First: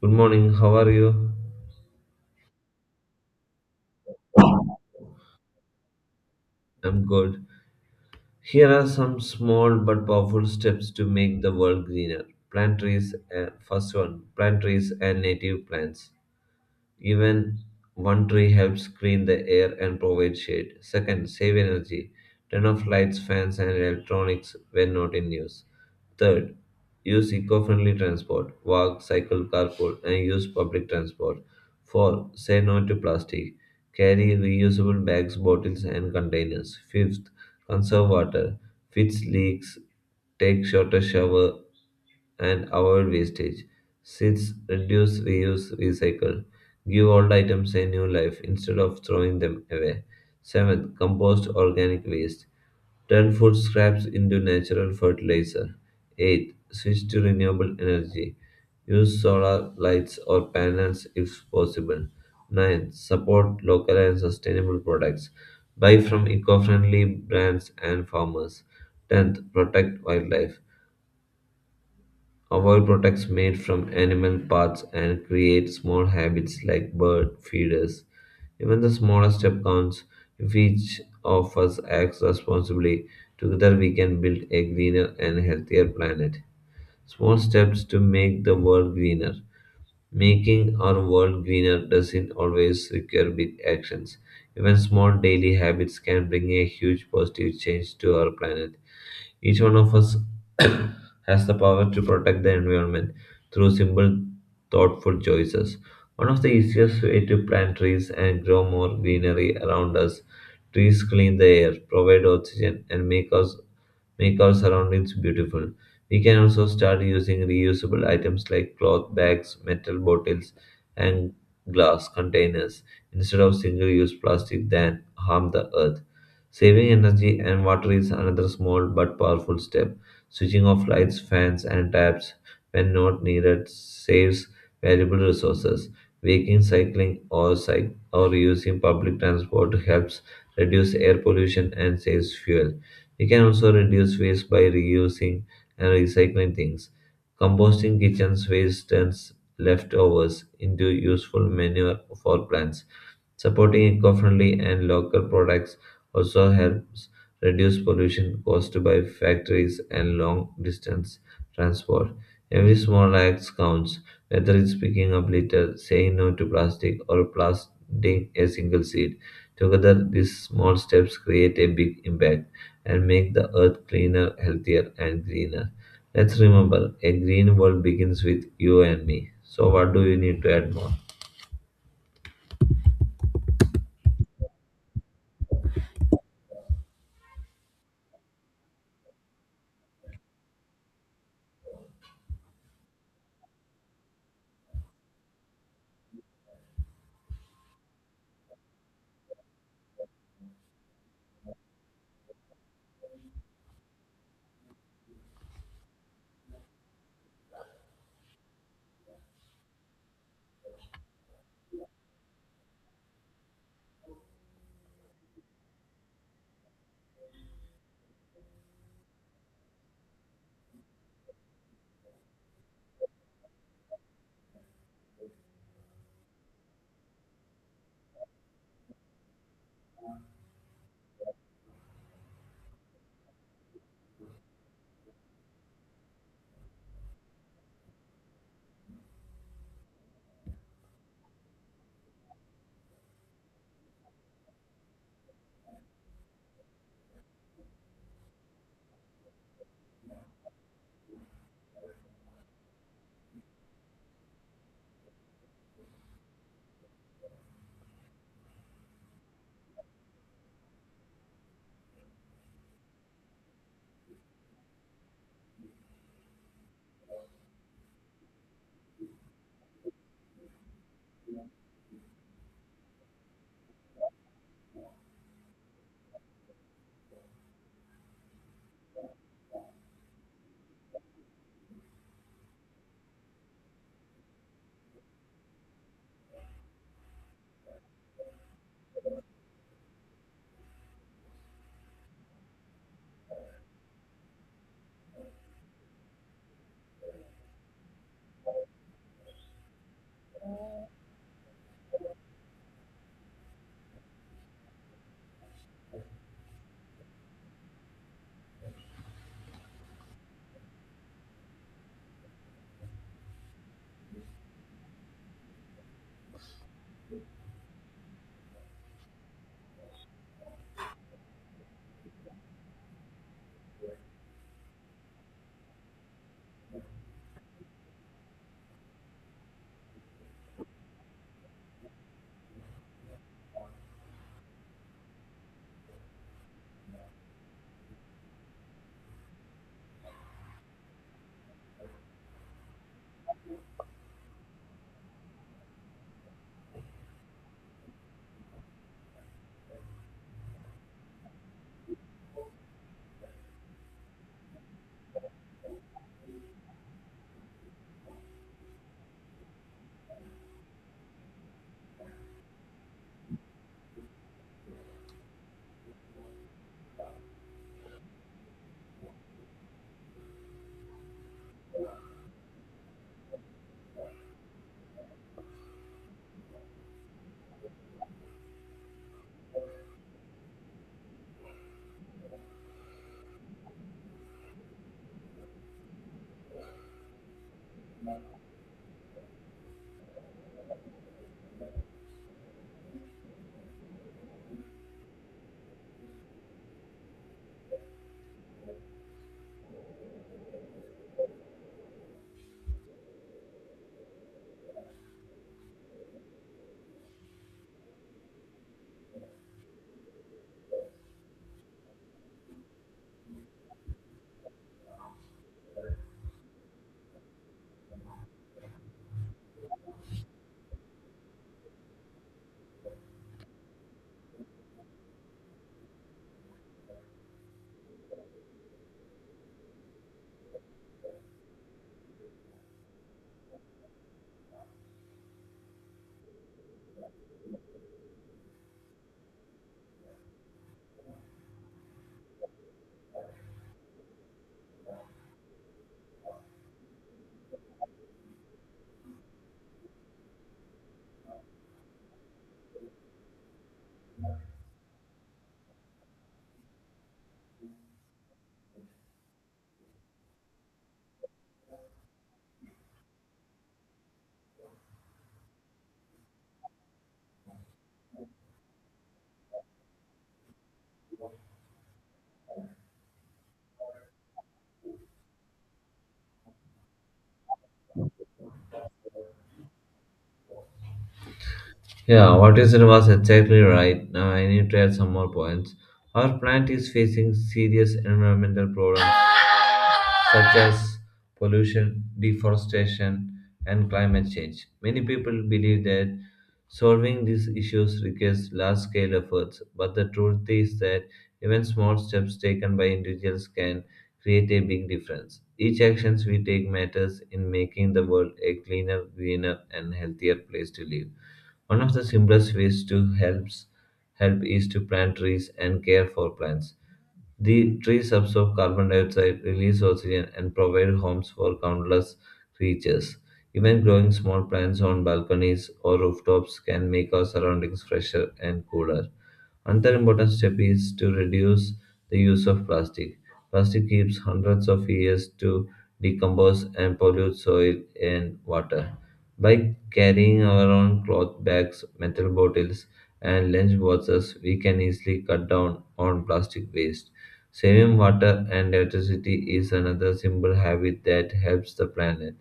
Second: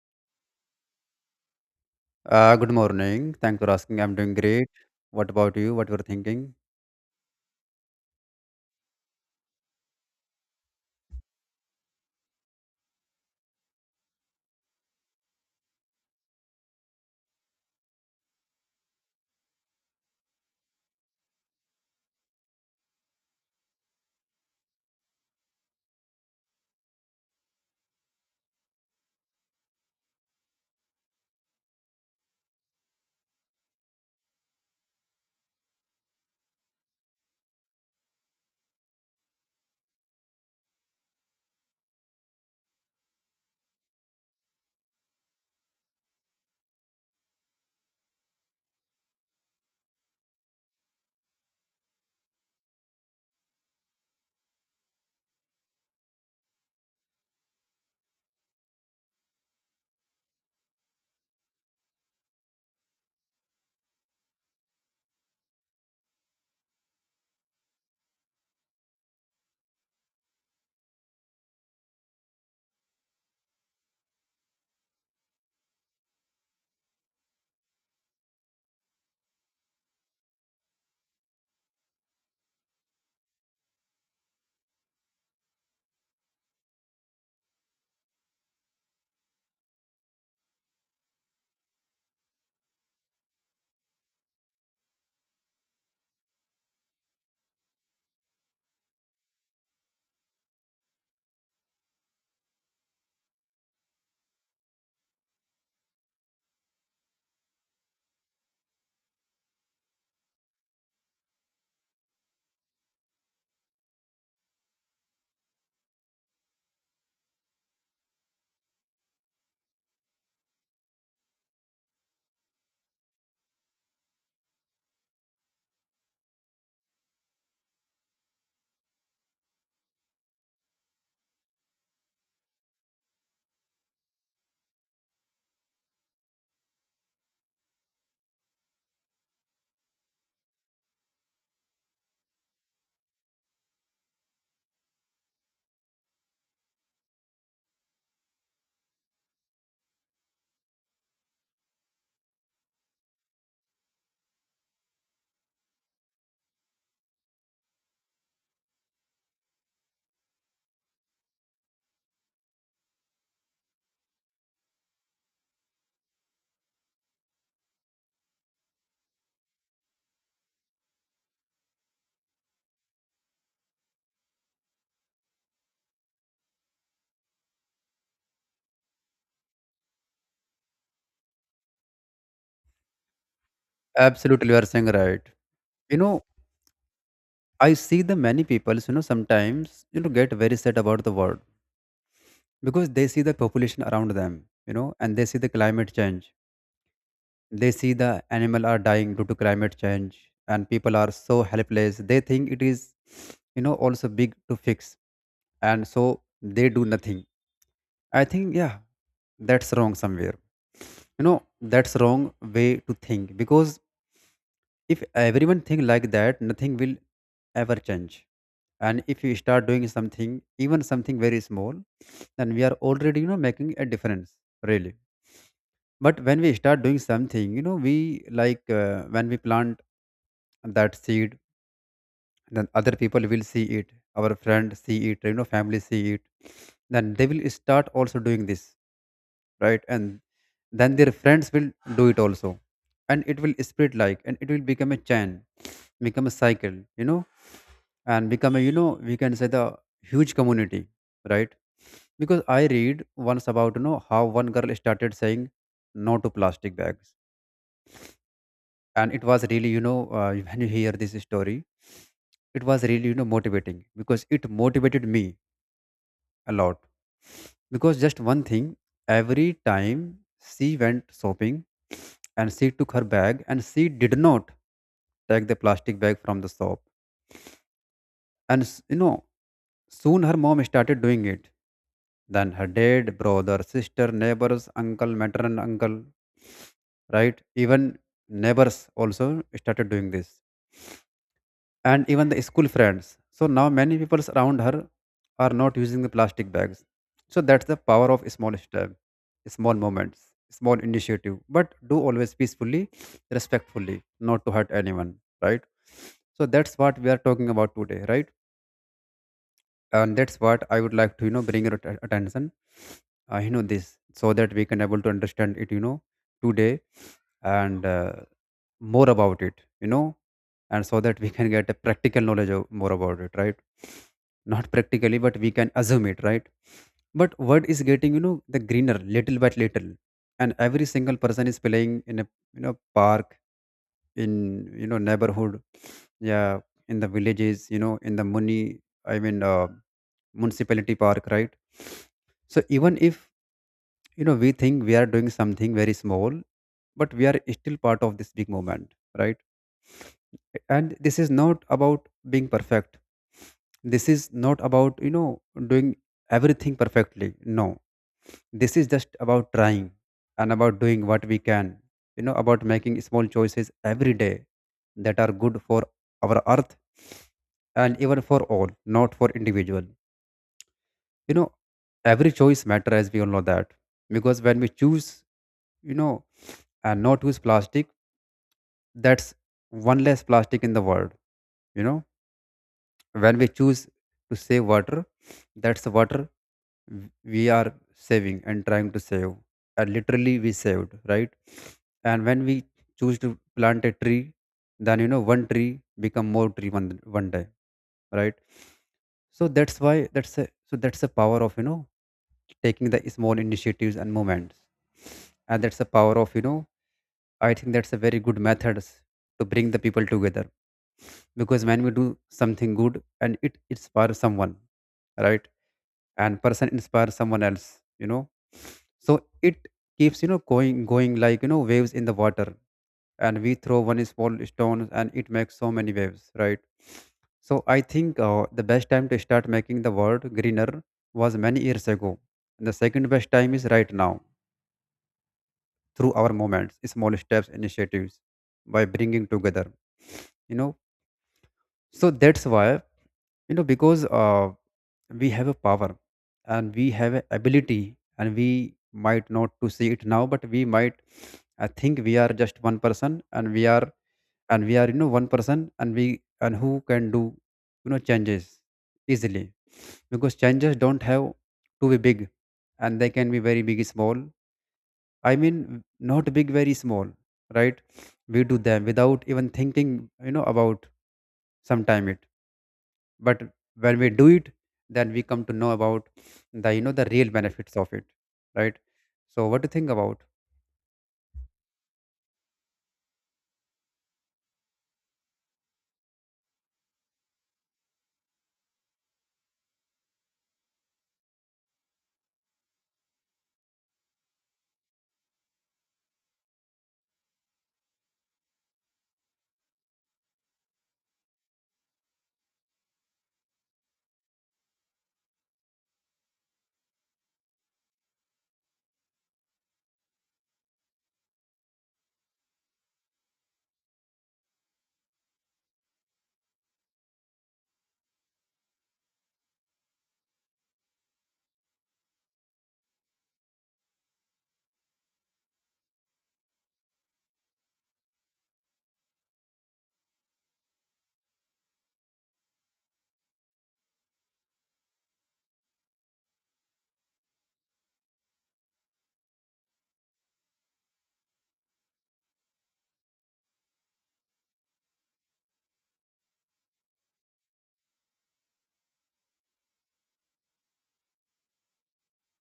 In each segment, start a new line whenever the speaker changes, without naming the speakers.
Good morning, how are you?
Good morning. Thanks for asking. I'm doing great. What about you? What you're thinking?
I'm good. Here are some small but powerful steps to make the world greener. First one, plant trees and native plants. Even one tree helps clean the air and provide shade. Second, save energy. Turn off lights, fans, and electronics when not in use. Third, use eco friendly transport. Walk, cycle, carpool, and use public transport. 4th. Say no to plastic. Carry reusable bags, bottles, and containers. 5th. Conserve water. Fix leaks. Take shorter shower and avoid wastage. 6th. Reduce, reuse, recycle. Give old items a new life instead of throwing them away. 7th. Compost organic waste. Turn food scraps into natural fertilizer. 8th. Switch to renewable energy. Use solar lights or panels if possible. 9th. Support local and sustainable products. Buy from eco friendly brands and farmers. 10th. Protect wildlife. Avoid products made from animal parts and create small habits like bird feeders. Even the smallest step counts. If each of us acts responsibly, together we can build a greener and healthier planet. Small steps to make the world greener. Making our world greener doesn't always require big actions. Even small daily habits can bring a huge positive change to our planet. Each one of us has the power to protect the environment through simple, thoughtful choices. One of the easiest ways to plant trees and grow more greenery around us. Trees clean the air, provide oxygen, and make our surroundings beautiful. We can also start using reusable items like cloth bags, metal bottles, and glass containers instead of single use plastic that harm the earth. Saving energy and water is another small but powerful step. Switching off lights, fans, and taps when not needed saves valuable resources. Walking, cycling, or using public transport helps reduce air pollution and saves fuel. We can also reduce waste by reusing and recycling things. Composting kitchen waste turns leftovers into useful manure for plants. Supporting eco-friendly and local products also helps reduce pollution caused by factories and long-distance transport. Every small act counts, whether it's picking up litter, saying no to plastic, or planting a single seed. Together, these small steps create a big impact and make the earth cleaner, healthier, and greener. Let's remember, a green world begins with you and me. So, what do you need to add more?
Absolutely, you are saying right. You know, I see the many people, sometimes, get very sad about the world because they see the population around them, and they see the climate change. They see the animal are dying due to climate change and people are so helpless. They think it is, also big to fix. And so they do nothing. I think, yeah, that's wrong somewhere. That's wrong way to think because if everyone think like that, nothing will ever change. And if you start doing something, even something very small, then we are already, making a difference, really. But when we start doing something, we like when we plant that seed, then other people will see it, our friend see it, family see it, then they will start also doing this, right? And then their friends will do it also, and it will spread like, and it will become a chain become a cycle and become a we can say the huge community, right? Because I read once about how one girl started saying no to plastic bags, and it was really when you hear this story it was really motivating because it motivated me a lot, because just one thing, every time she went shopping, and she took her bag and she did not take the plastic bag from the shop. And s- you know, Soon her mom started doing it. Then her dad, brother, sister, neighbors, uncle, maternal uncle, right? Even neighbors also started doing this. And even the school friends. So now many people around her are not using the plastic bags. So that's the power of small step, small moments, small initiative. But do always peacefully, respectfully, not to hurt anyone, right? So that's what we are talking about today, right? And that's what I would like to bring your attention, this, so that we can able to understand it today, and more about it you know, and so that we can get a practical knowledge of more about it, right? Not practically, but we can assume it, right? But world is getting the greener little by little, and every single person is playing in a park, in neighborhood, yeah, in the villages, in the money, i mean uh, municipality park, right? So even if we think we are doing something very small, but we are still part of this big movement, right? And this is not about being perfect, this is not about doing everything perfectly, no. This is just about trying, and about doing what we can, about making small choices every day that are good for our earth, and even for all, not for individual. you know every choice matter, as we all know that. Because when we choose, you know and not use plastic, that's one less plastic in the world. you know when we choose to save water, that's the water, w- we are saving and trying to save, and literally we saved, right? And when we choose to plant a tree, then one tree become more tree one, one day, right? So that's why so that's the power of taking the small initiatives and moments, and that's the power of, I think that's a very good methods to bring the people together. Because when we do something good and it inspires someone, right? And person inspires someone else, you know. So it keeps going like waves in the water, and we throw one small stone and it makes so many waves, right? So I think the best time to start making the world greener was many years ago. The second best time is right now, through our moments, small steps, initiatives, by bringing together, you know so that's why, because we have a power and we have a ability, and we might not to see it now, but we might. I think we are just one person and we are, one person, and we, and who can do, changes easily, because changes don't have to be big, and they can be very big small, i mean not big, very small, right? We do them without even thinking, about, sometime it, but when we do it, then we come to know about the, the real benefits of it, right? So what do you think about?
Yeah, what you said was exactly right. Now I need to add some more points. Our planet is facing serious environmental problems such as pollution, deforestation, and climate change. Many people believe that solving these issues requires large scale efforts, but the truth is that even small steps taken by individuals can create a big difference. Each actions we take matters in making the world a cleaner, greener, and healthier place to live. One of the simplest ways to help is to plant trees and care for plants. The trees absorb carbon dioxide, release oxygen, and provide homes for countless creatures. Even growing small plants on balconies or rooftops can make our surroundings fresher and cooler. Another important step is to reduce the use of plastic. Plastic keeps hundreds of years to decompose and pollute soil and water. By carrying our own cloth bags, metal bottles, and lunch boxes, we can easily cut down on plastic waste. Saving water and electricity is another simple habit that helps the planet.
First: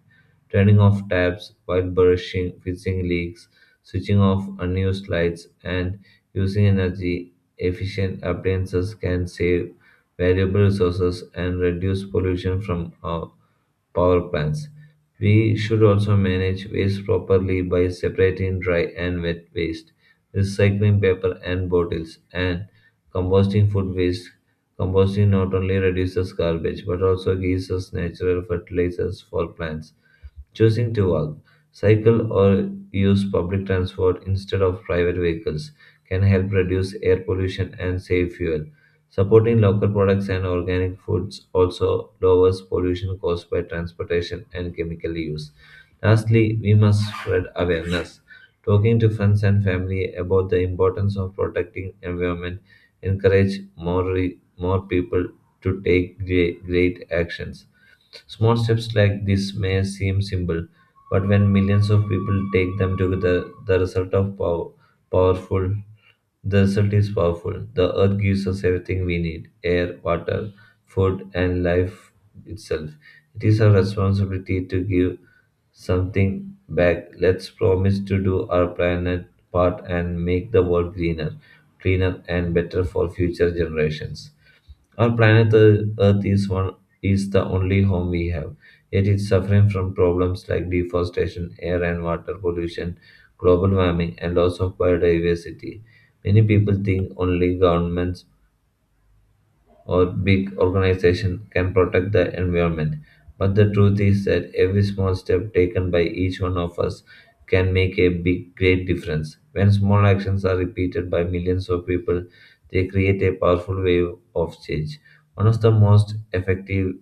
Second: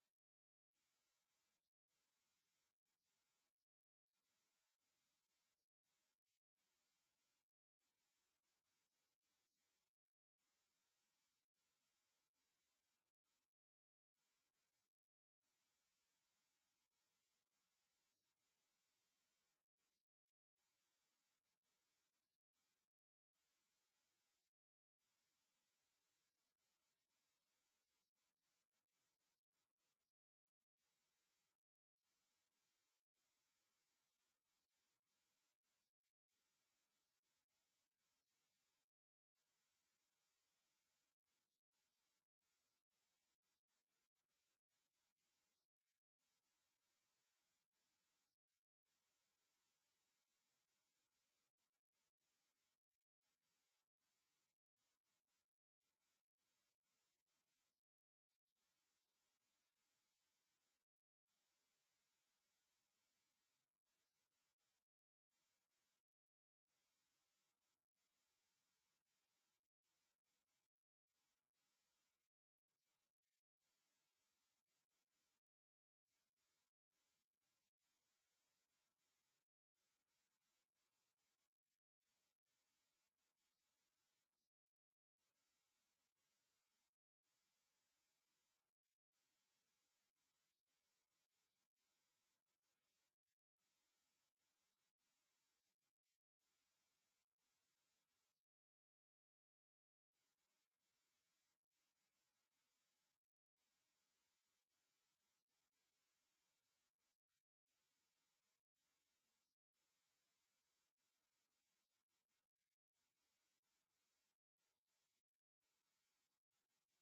Turning off taps while brushing, fixing leaks, switching off unused lights, and using energy efficient appliances can save valuable resources and reduce pollution from our power plants. We should also manage waste properly by separating dry and wet waste, recycling paper and bottles, and composting food waste. Composting not only reduces garbage but also gives us natural fertilizers for plants choosing to walk, cycle, or use public transport instead of private vehicles can help reduce air pollution and save fuel. Supporting local products and organic foods also lowers pollution caused by transportation and chemical use. Lastly, we must spread awareness. Talking to friends and family about the importance of protecting environment encourage more people to take great actions. Small steps like this may seem simple, but when millions of people take them together, powerful the result is powerful. The earth gives us everything we need: air, water, food, and life itself. It is our responsibility to give something back. Let's promise to do our planet part and make the world greener, cleaner, and better for future generations. Our planet Earth is the only home we have, yet it's suffering from problems like deforestation, air and water pollution, global warming, and loss of biodiversity. Many people think only governments or big organization can protect the environment. But the truth is that every small step taken by each one of us can make a big, great difference. When small actions are repeated by millions of people, they create a powerful wave of change. One of the most effective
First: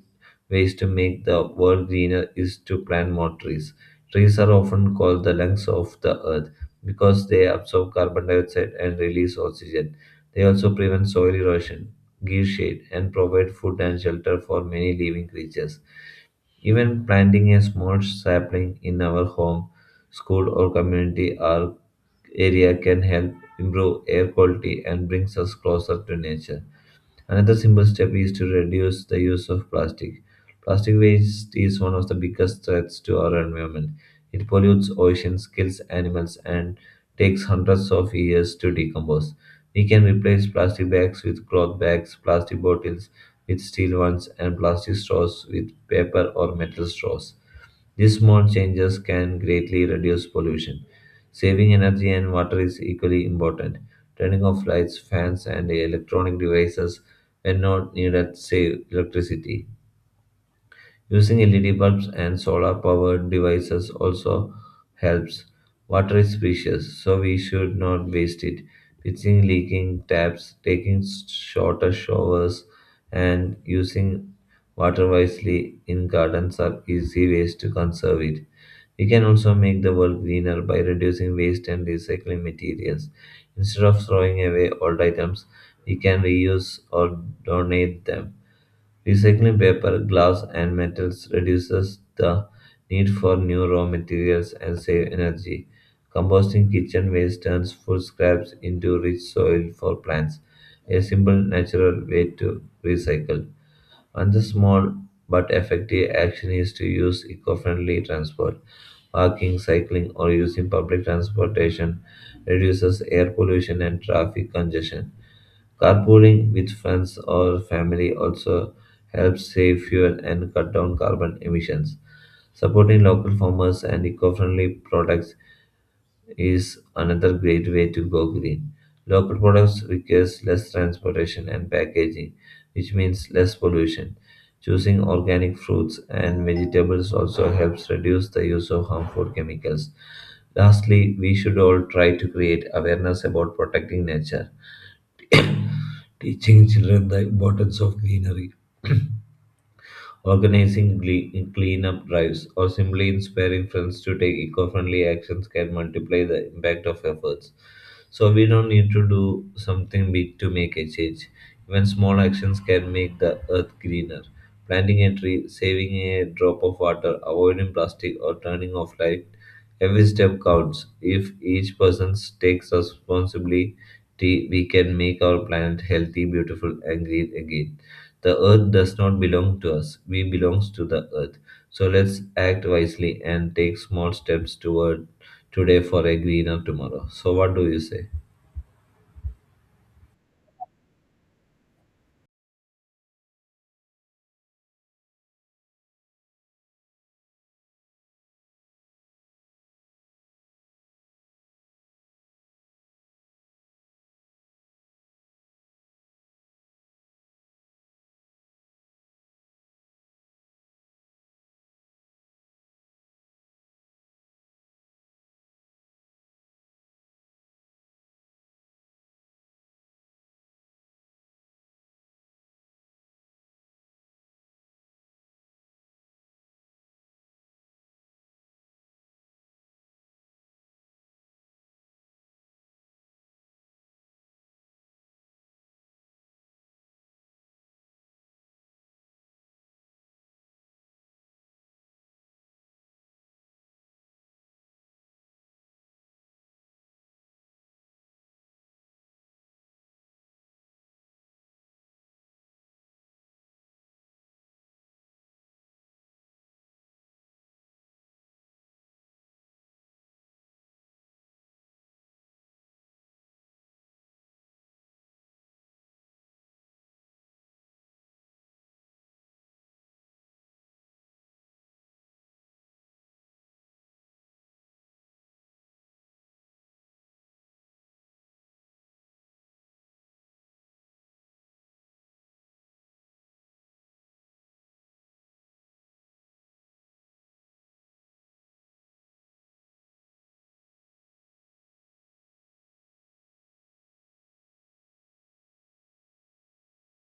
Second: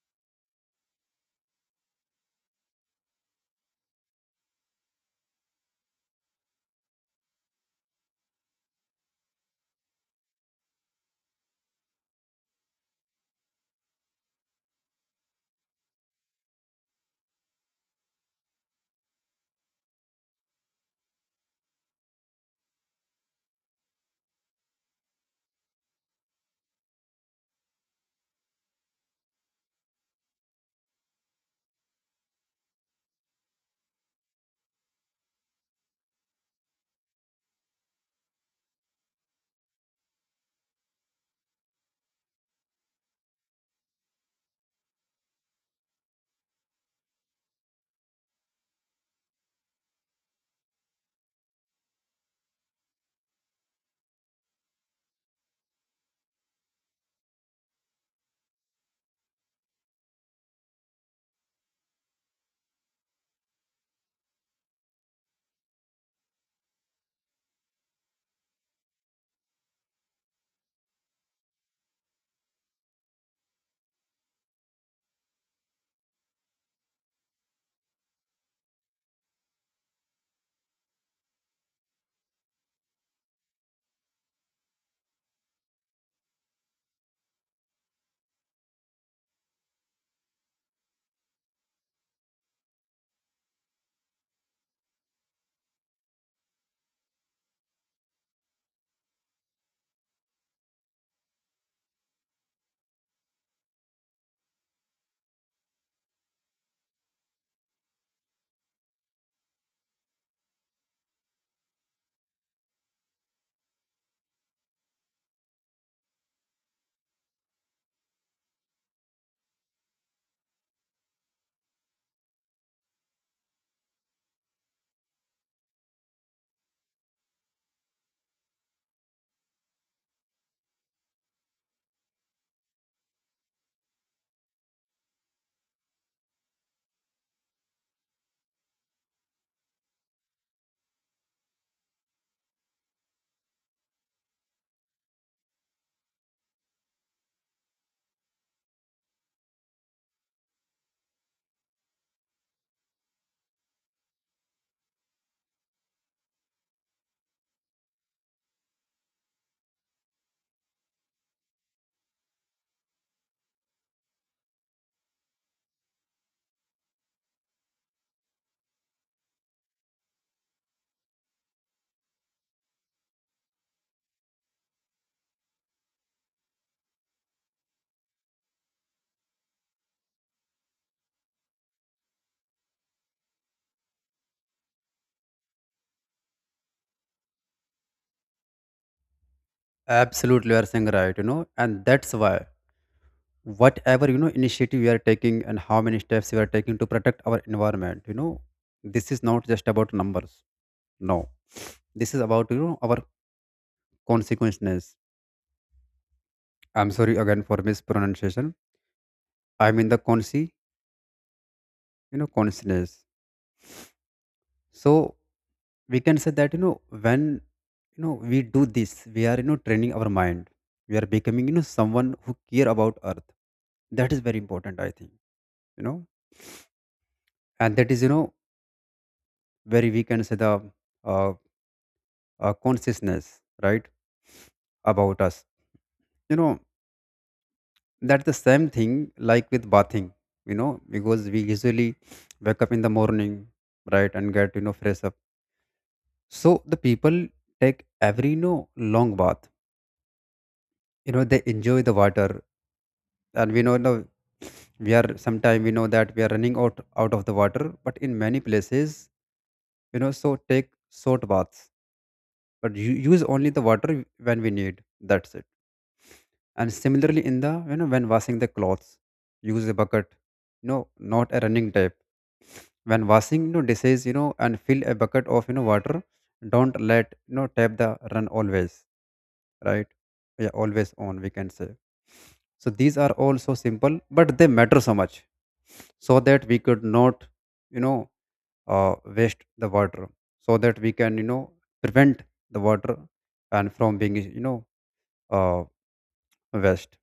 ways to make the world greener is to plant more trees. Trees are often called the lungs of the earth because they absorb carbon dioxide and release oxygen. They also prevent soil erosion, give shade, and provide food and shelter for many living creatures. Even planting a small sapling in our home, school, or community or area can help improve air quality and brings us closer to nature. Another simple step is to reduce the use of plastic. Plastic waste is one of the biggest threats to our environment. It pollutes oceans, kills animals, and takes hundreds of years to decompose. We can replace plastic bags with cloth bags, plastic bottles with steel ones, and plastic straws with paper or metal straws. These small changes can greatly reduce pollution. Saving energy and water is equally important. Turning off lights, fans, and electronic devices when not needed save electricity. Using LED bulbs and solar powered devices also helps. Water is precious, so we should not waste it. Fixing leaking taps, taking shorter showers, and using water wisely in gardens are easy ways to conserve it. We can also make the world greener by reducing waste and recycling materials. Instead of throwing away old items, we can reuse or donate them. Recycling paper, glass, and metals reduces the need for new raw materials and save energy. Composting kitchen waste turns food scraps into rich soil for plants, a simple natural way to recycle. Another small but effective action is to use eco friendly transport. Walking, cycling, or using public transportation reduces air pollution and traffic congestion. Carpooling with friends or family also helps save fuel and cut down carbon emissions. Supporting local farmers and eco friendly products is another great way to go green. Local products requires less transportation and packaging, which means less pollution. Choosing organic fruits and vegetables also helps reduce the use of harmful chemicals. Lastly, we should all try to create awareness about protecting nature, teaching children the importance of greenery. Organizing cleanup drives or simply inspiring friends to take eco friendly actions can multiply the impact of efforts. So we don't need to do something big to make a change. Even small actions can make the earth greener. Planting a tree, saving a drop of water, avoiding plastic, or turning off light. Every step counts. If each person takes responsibility, we can make our planet healthy, beautiful, and green again. The earth does not belong to us, we belong to the earth. So let's act wisely and take small steps toward today for a greener tomorrow. So, what do you say?
Absolutely, you are saying right, and that's why whatever, initiative we are taking and how many steps we are taking to protect our environment. This is not just about numbers, no. This is about, our consequences. I'm sorry again for mispronunciation. I mean, the consi you know, consciousness. So we can say that, when, we do this, we are, training our mind. We are becoming, someone who care about earth. That is very important, I think. you know and that is, very, we can say the uh, consciousness, right, about us. You know, that's the same thing like with bathing, because we usually wake up in the morning, right, and get, fresh up. So the people take every, long bath, they enjoy the water. And we know, now we are sometime we know that we are running out of the water, but in many places, so take short baths, but you use only the water when we need. That's it. And similarly, in the, when washing the clothes, use a bucket, no, not a running tap. When washing, dishes, and fill a bucket of, water. Don't let, tap the run always, right? Yeah, always on. We can say. So these are all so simple, but they matter so much, so that we could not, you know, waste the water, so that we can, prevent the water, and from being, uh, waste.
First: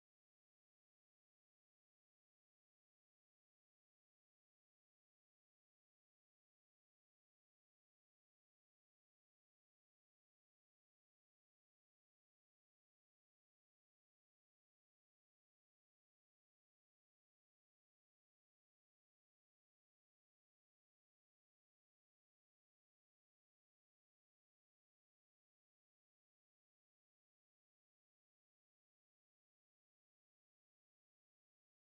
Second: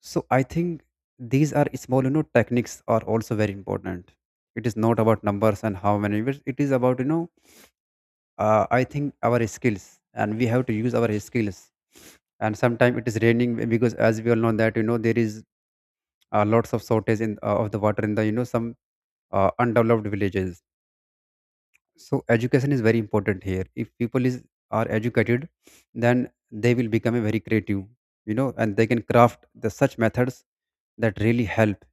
So I think these are small, techniques are also very important. It is not about numbers and how many, but it is about, I think our skills, and we have to use our skills. And sometimes it is raining because as we all know that, there is lots of shortage in, of the water in the, some undeveloped villages. So education is very important here. If people is are educated, then they will become a very creative, and they can craft the such methods that really help,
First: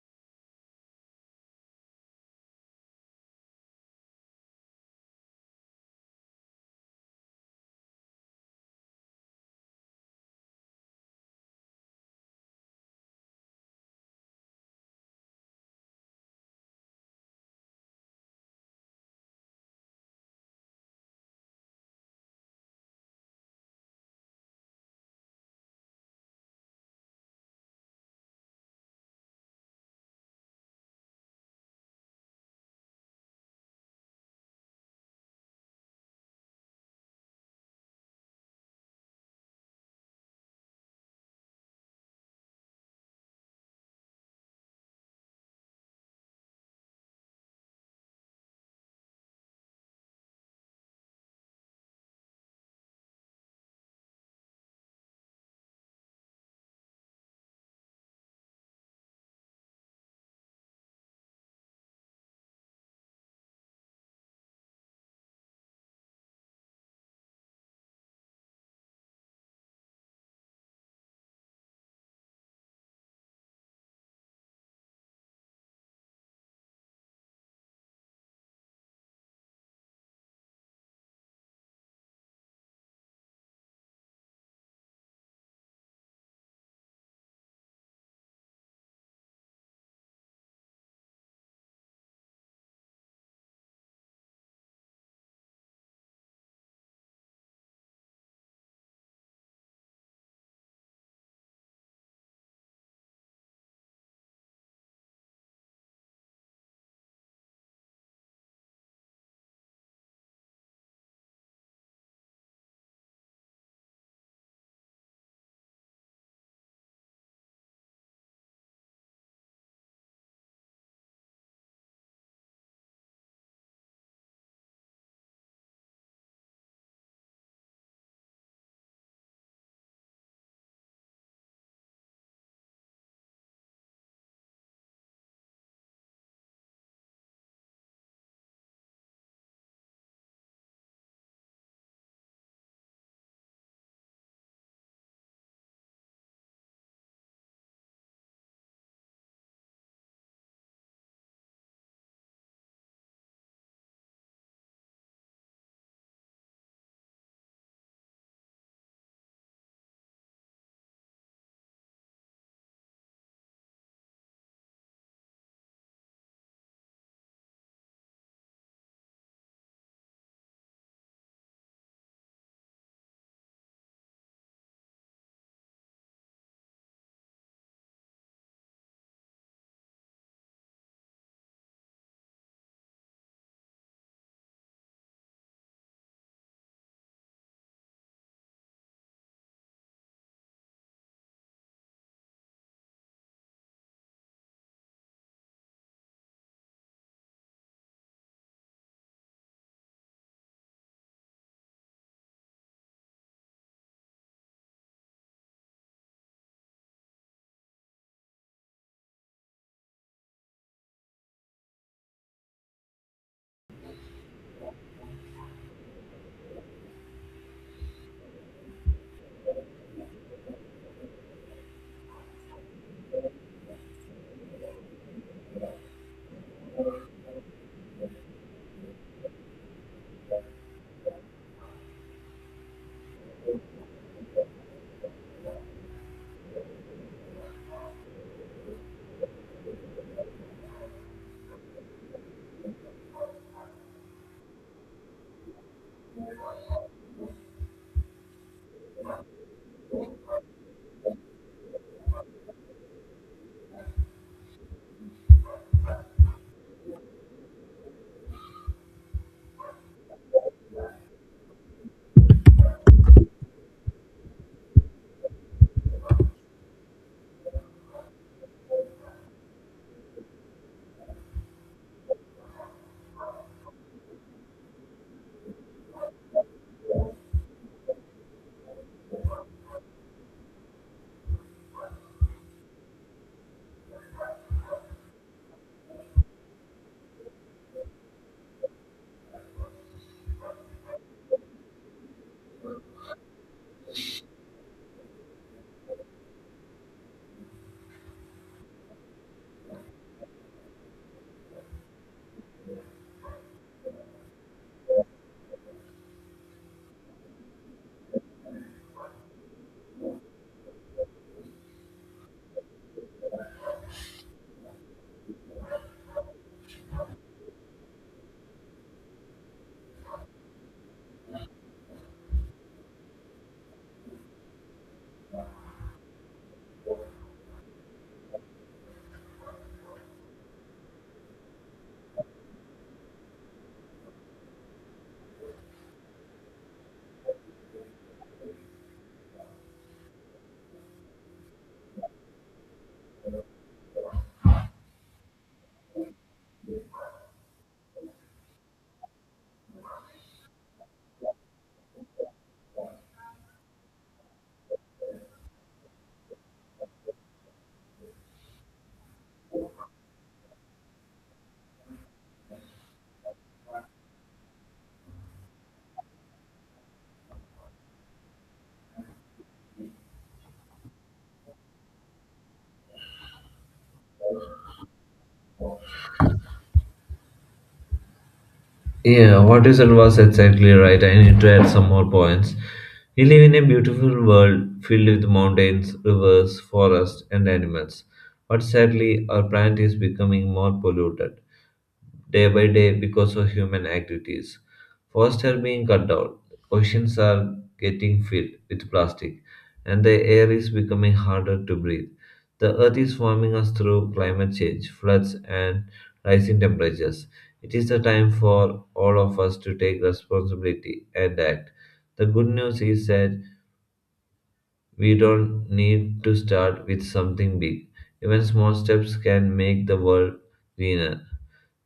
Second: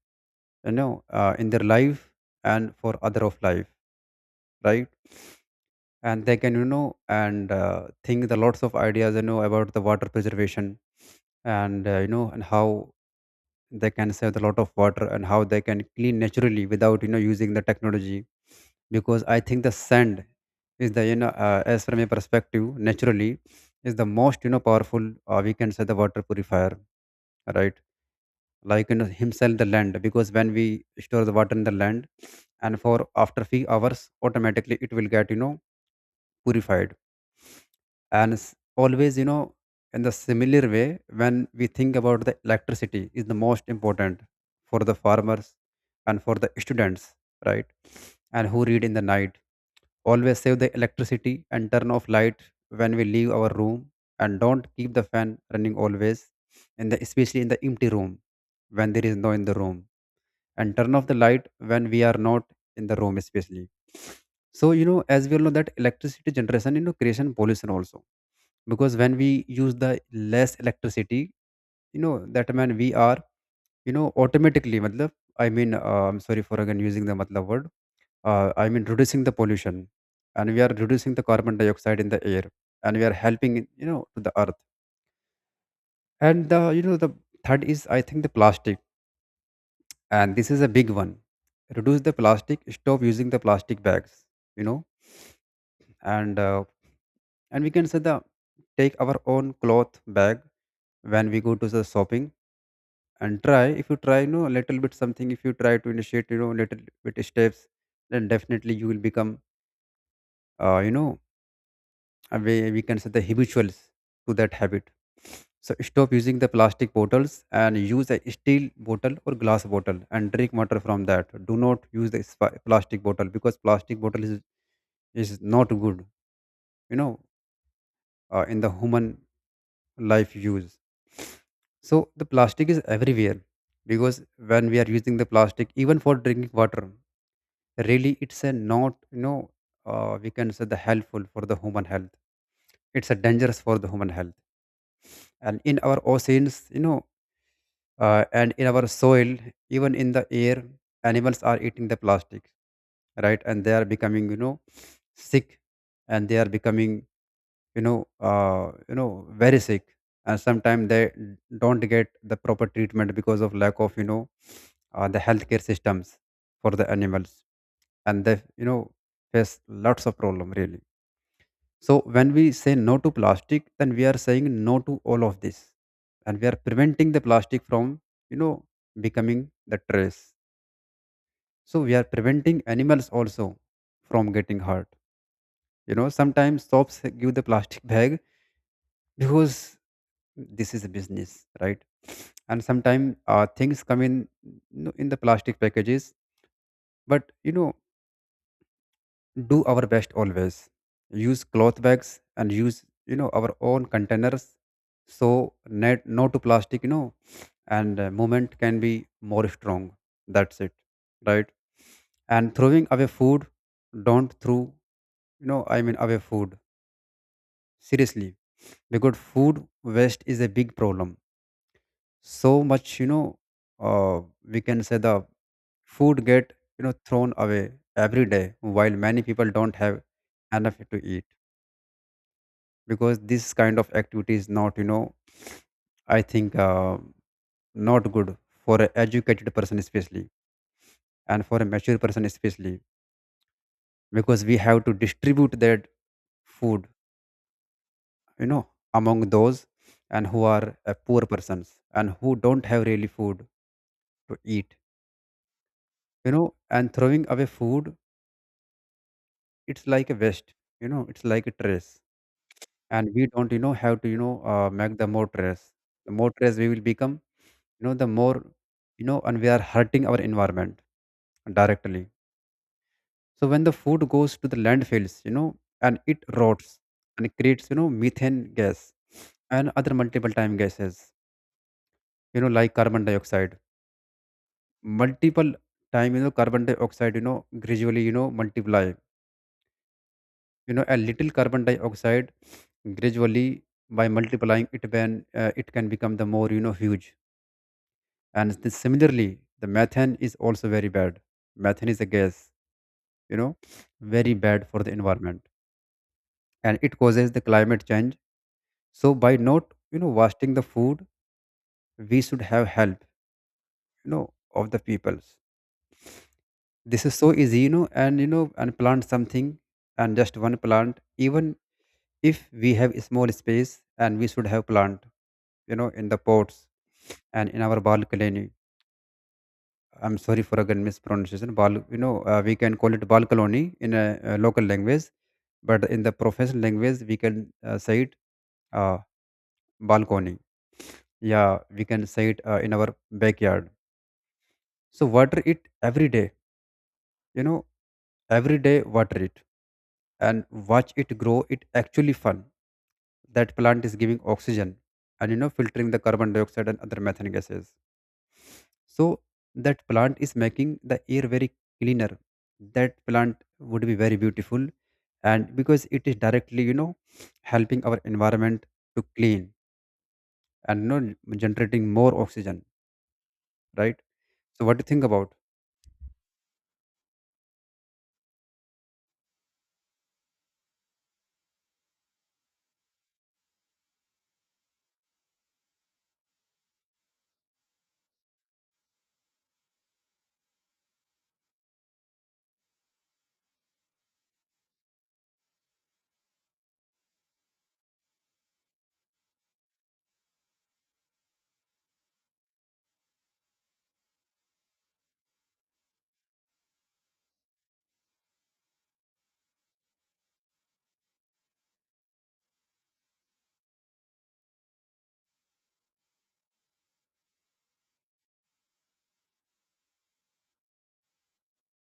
in their life and for other of life, right? And they can, and think the lots of ideas, about the water preservation, and and how they can save a lot of water, and how they can clean naturally without, using the technology. Because I think the sand is the as from a perspective naturally, is the most, powerful, we can say the water purifier, right? Like, himself the land, because when we store the water in the land and for after few hours, automatically it will get, purified. And s- always you know in the similar way, when we think about the electricity is the most important, for the farmers and for the students, right? And who read in the night. Always save the electricity and turn off light when we leave our room, and don't keep the fan running always, in the, especially in the empty room, when there is no in the room, and turn off the light when we are not in the room, especially. So, as we all know that electricity generation, creation pollution also, because when we use the less electricity, that man we are, automatically matlab, I mean uh, I'm sorry for again using the matlab word, I mean, reducing the pollution, and we are reducing the carbon dioxide in the air, and we are helping, to the earth. And the, the third is, I think, the plastic, and this is a big one. Reduce the plastic. Stop using the plastic bags. You know, and uh, and we can say the take our own cloth bag when we go to the shopping. And try, if you try you know a little bit something. If you try to initiate little bit steps, then definitely you will become uh, you know we can say the habituals to that habit. So stop using the plastic bottles and use a steel bottle or glass bottle and drink water from that. Do not use the plastic bottle because plastic bottle is not good, you know, in the human life use. So the plastic is everywhere because when we are using the plastic, even for drinking water, really it's a not, we can say the helpful for the human health. It's a dangerous for the human health, and in our oceans, and in our soil, even in the air, animals are eating the plastic, right? And they are becoming, sick, and they are becoming very sick. And sometimes they don't get the proper treatment because of lack of, the healthcare systems for the animals, and they, face lots of problem, really. So when we say no to plastic, then we are saying no to all of this, and we are preventing the plastic from, you know, becoming the trash. So we are preventing animals also from getting hurt. You know, sometimes shops give the plastic bag because this is a business, right? And sometimes things come in, in the plastic packages. But you know, do our best. Always use cloth bags and use, our own containers. So net no to plastic, you know and movement can be more strong. That's it, right? And throwing away food, don't throw, away food, seriously, because food waste is a big problem. So much, uh, we can say the food get, thrown away every day, while many people don't have enough to eat. Because this kind of activity is not, you know I think not good for an educated person especially, and for a mature person especially, because we have to distribute that food, you know among those, and who are poor persons and who don't have really food to eat, you know. And throwing away food, it's like a waste, you know, it's like a trash. And we don't, have to, make the more stress. The more stress we will become, the more, and we are hurting our environment directly. So when the food goes to the landfills, and it rots, and it creates, methane gas and other multiple time gases, you know, like carbon dioxide. Multiple time, carbon dioxide, gradually, multiply, a little carbon dioxide gradually, by multiplying it, when it can become the more, huge. And this, similarly, the methane is also very bad. Methane is a gas, you know, very bad for the environment, and it causes the climate change. So by not, wasting the food, we should have help, of the peoples. This is so easy, and plant something, and just one plant even. If we have a small space, and we should have plant, in the pots and in our balcony. I'm sorry for again mispronunciation. We can call it balkaloni in a, local language. But in the professional language, we can say it, uh, balcony. Yeah, we can say it in our backyard. So water it every day. You know, every day water it and watch it grow. It actually fun. That plant is giving oxygen, and, filtering the carbon dioxide and other methane gases. So that plant is making the air very cleaner. That plant would be very beautiful, and because it is directly, helping our environment to clean, and you know, generating more oxygen, right? So what do you think about?
Yeah, what you said was exactly right. I need to add some more points. We live in a beautiful world filled with mountains, rivers, forests, and animals. But sadly, our planet is becoming more polluted day by day because of human activities. Forests are being cut down, oceans are getting filled with plastic, and the air is becoming harder to breathe. The earth is warming us through climate change, floods, and rising temperatures. It is the time for all of us to take responsibility and act. The good news is that we don't need to start with something big. Even small steps can make the world greener.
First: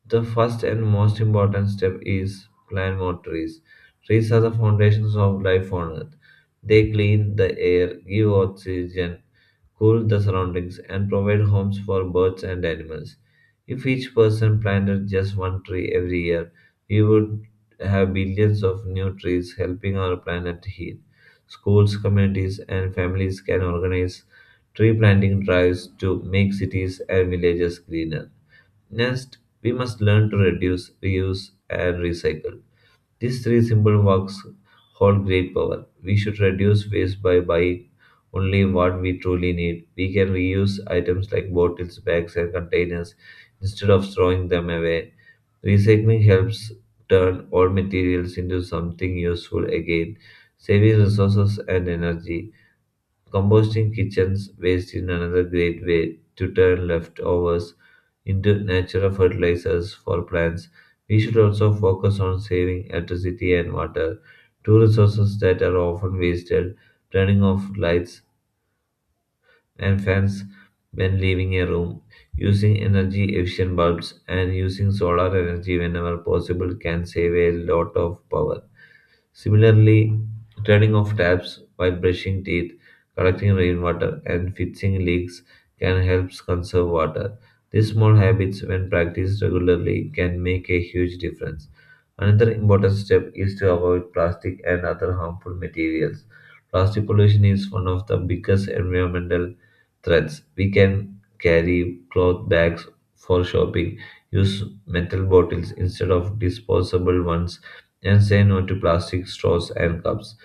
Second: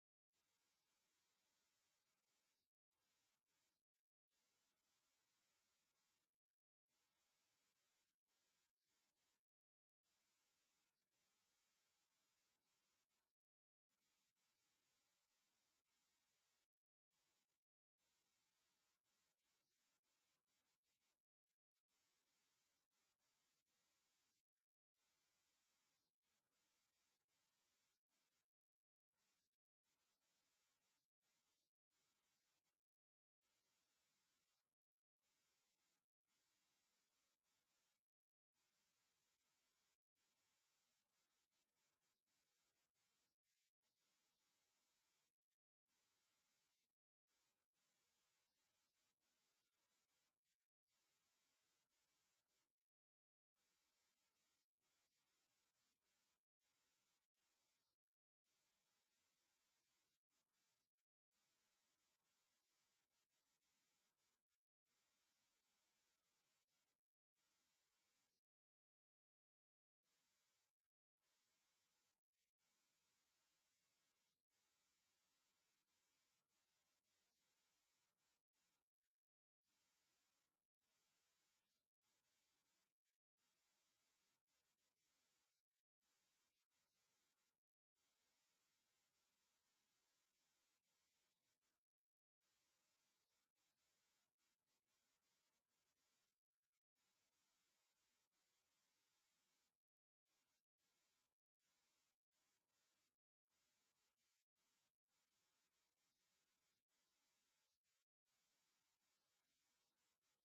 The first and most important step is plant more trees. Trees are the foundations of life on earth. They clean the air, give oxygen, cool the surroundings, and provide homes for birds and animals. If each person planted just one tree every year, we would have billions of new trees helping our planet heal. Schools, communities, and families can organize tree planting drives to make cities and villages greener. Next, we must learn to reduce, reuse, and recycle. These three simple works hold great power. We should reduce waste by buying only what we truly need. We can reuse items like bottles, bags, and containers instead of throwing them away. Recycling helps turn all materials into something useful again, saving resources and energy. Composting kitchens waste is another great way to turn leftovers into natural fertilizers for plants. We should also focus on saving electricity and water, two resources that are often wasted, turning off lights and fans when leaving a room, using energy efficient bulbs, and using solar energy whenever possible can save a lot of power. Similarly, turning off taps while brushing teeth, collecting rainwater, and fixing leaks can help conserve water. These small habits, when practiced regularly, can make a huge difference. Another important step is to avoid plastic and other harmful materials. Plastic pollution is one of the biggest environmental threats. We can carry cloth bags for shopping, use metal bottles instead of disposable ones and say no to plastic straws and cups.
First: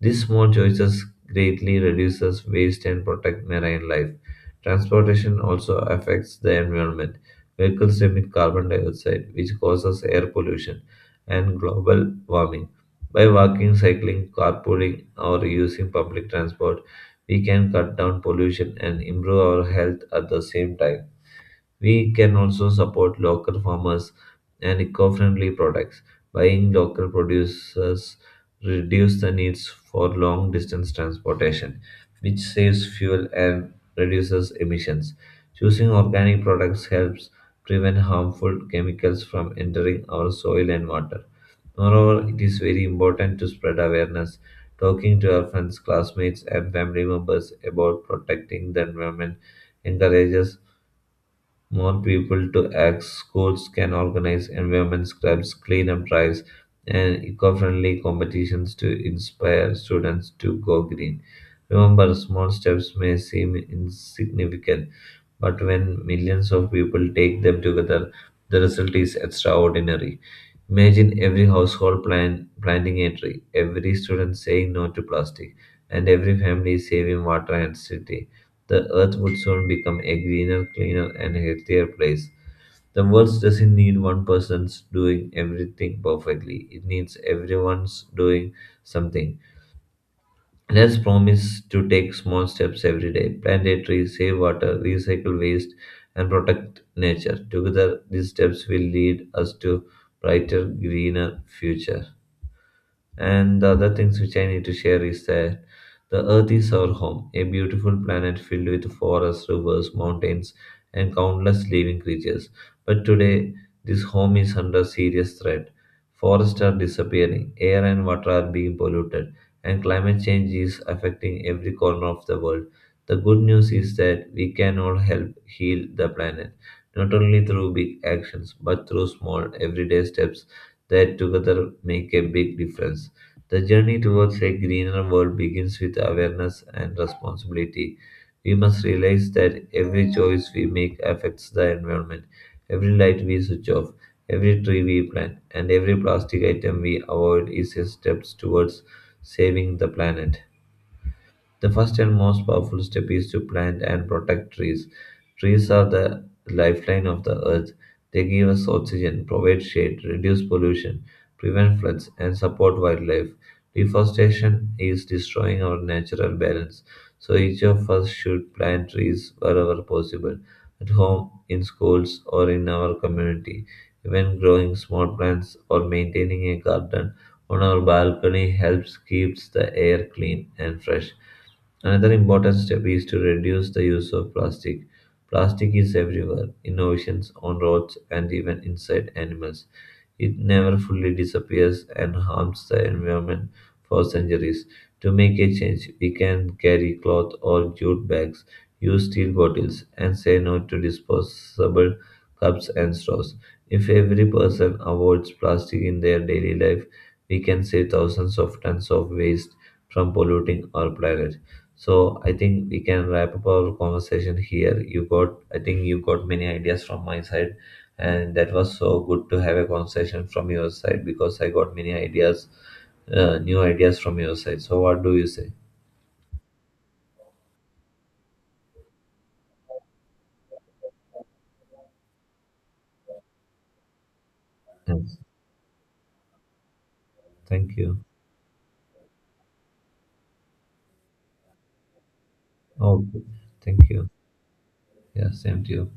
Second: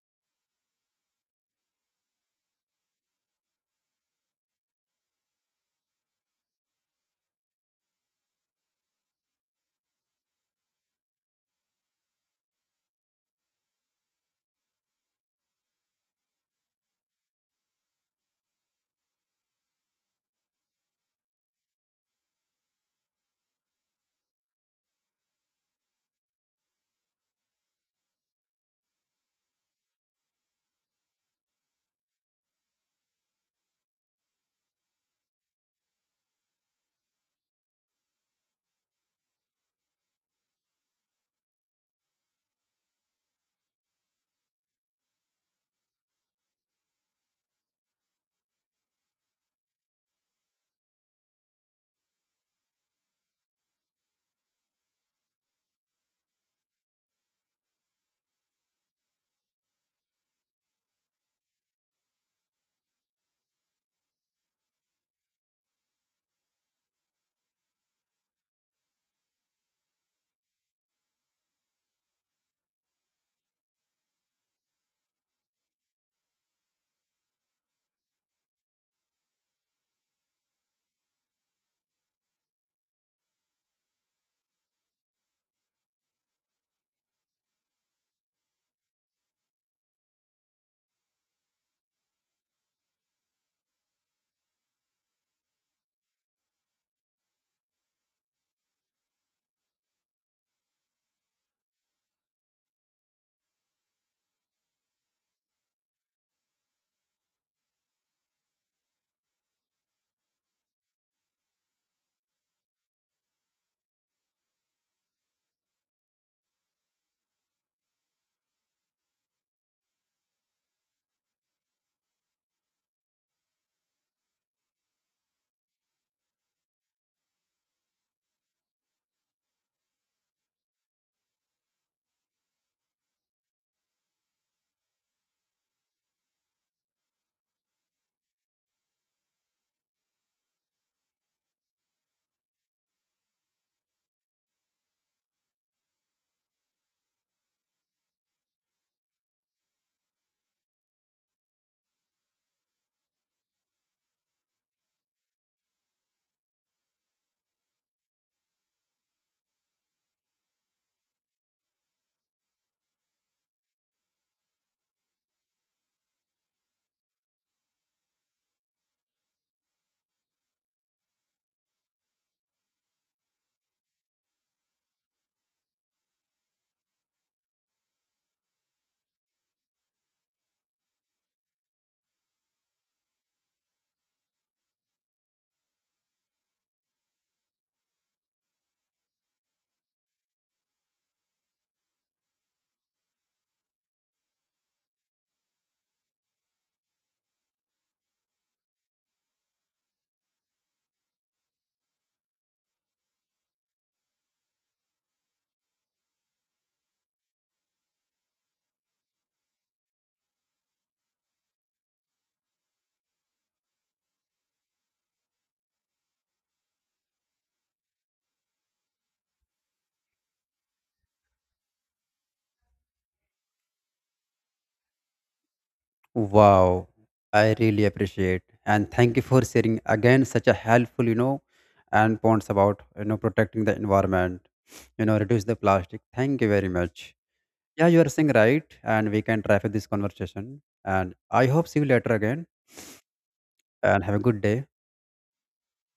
These small choices greatly reduces waste and protect marine life. Transportation also affects the environment. Vehicles emit carbon dioxide, which causes air pollution and global warming. By walking, cycling, carpooling, or using public transport, we can cut down pollution and improve our health at the same time. We can also support local farmers and eco-friendly products. Buying local producers reduce the needs for long-distance transportation, which saves fuel and reduces emissions. Choosing organic products helps prevent harmful chemicals from entering our soil and water. Moreover, it is very important to spread awareness, talking to our friends, classmates, and family members about protecting the environment encourages more people to act, schools can organize environment scrubs, cleanup drives, and eco friendly competitions to inspire students to go green. Remember, small steps may seem insignificant, but when millions of people take them together, the result is extraordinary. Imagine every household plan, planting a tree, every student saying no to plastic, and every family saving water and city the earth would soon become a greener, cleaner, and healthier place. The world doesn't need one person's doing everything perfectly, it needs everyone's doing something. Let's promise to take small steps every day plant a tree, save water, recycle waste, and protect nature. Together, these steps will lead us to brighter, greener future. And the other things which I need to share is that the Earth is our home, a beautiful planet filled with forests, rivers, mountains, and countless living creatures. But today, this home is under serious threat. Forests are disappearing, air and water are being polluted, and climate change is affecting every corner of the world. The good news is that we can all help heal the planet, not only through big actions, but through small, everyday steps that together make a big difference. The journey towards a greener world begins with awareness and responsibility. We must realize that every choice we make affects the environment, every light we switch off, every tree we plant, and every plastic item we avoid is a step towards saving the planet. The first and most powerful step is to plant and protect trees. Trees are the lifeline of the earth. They give us oxygen, provide shade, reduce pollution, prevent floods, and support wildlife. Deforestation is destroying our natural balance, so each of us should plant trees wherever possible at home, in schools, or in our community. Even growing small plants or maintaining a garden on our balcony helps keeps the air clean and fresh. Another important step is to reduce the use of plastic. Plastic is everywhere, in oceans, on roads, and even inside animals. It never fully disappears and harms the environment for centuries. To make a change, we can carry cloth or jute bags, use steel bottles, and say no to disposable cups and straws. If every person avoids plastic in their daily life, we can save thousands of tons of waste from polluting our planet. So I think we can wrap up our conversation here. You got, I think you got many ideas from my side, and that was so good to have a conversation from your side because I got many ideas, new ideas from your side. So what do you say?
Wow, I really appreciate and thank you for sharing again such a helpful, you know and points about, protecting the environment,
Yes.
reduce the plastic. Thank you very much.
Thank
Yeah, you
you.
are saying right, and we can wrap up this conversation. And I hope see you later again,
Okay. Thank
and
you.
have a good day.
Yeah, same to you.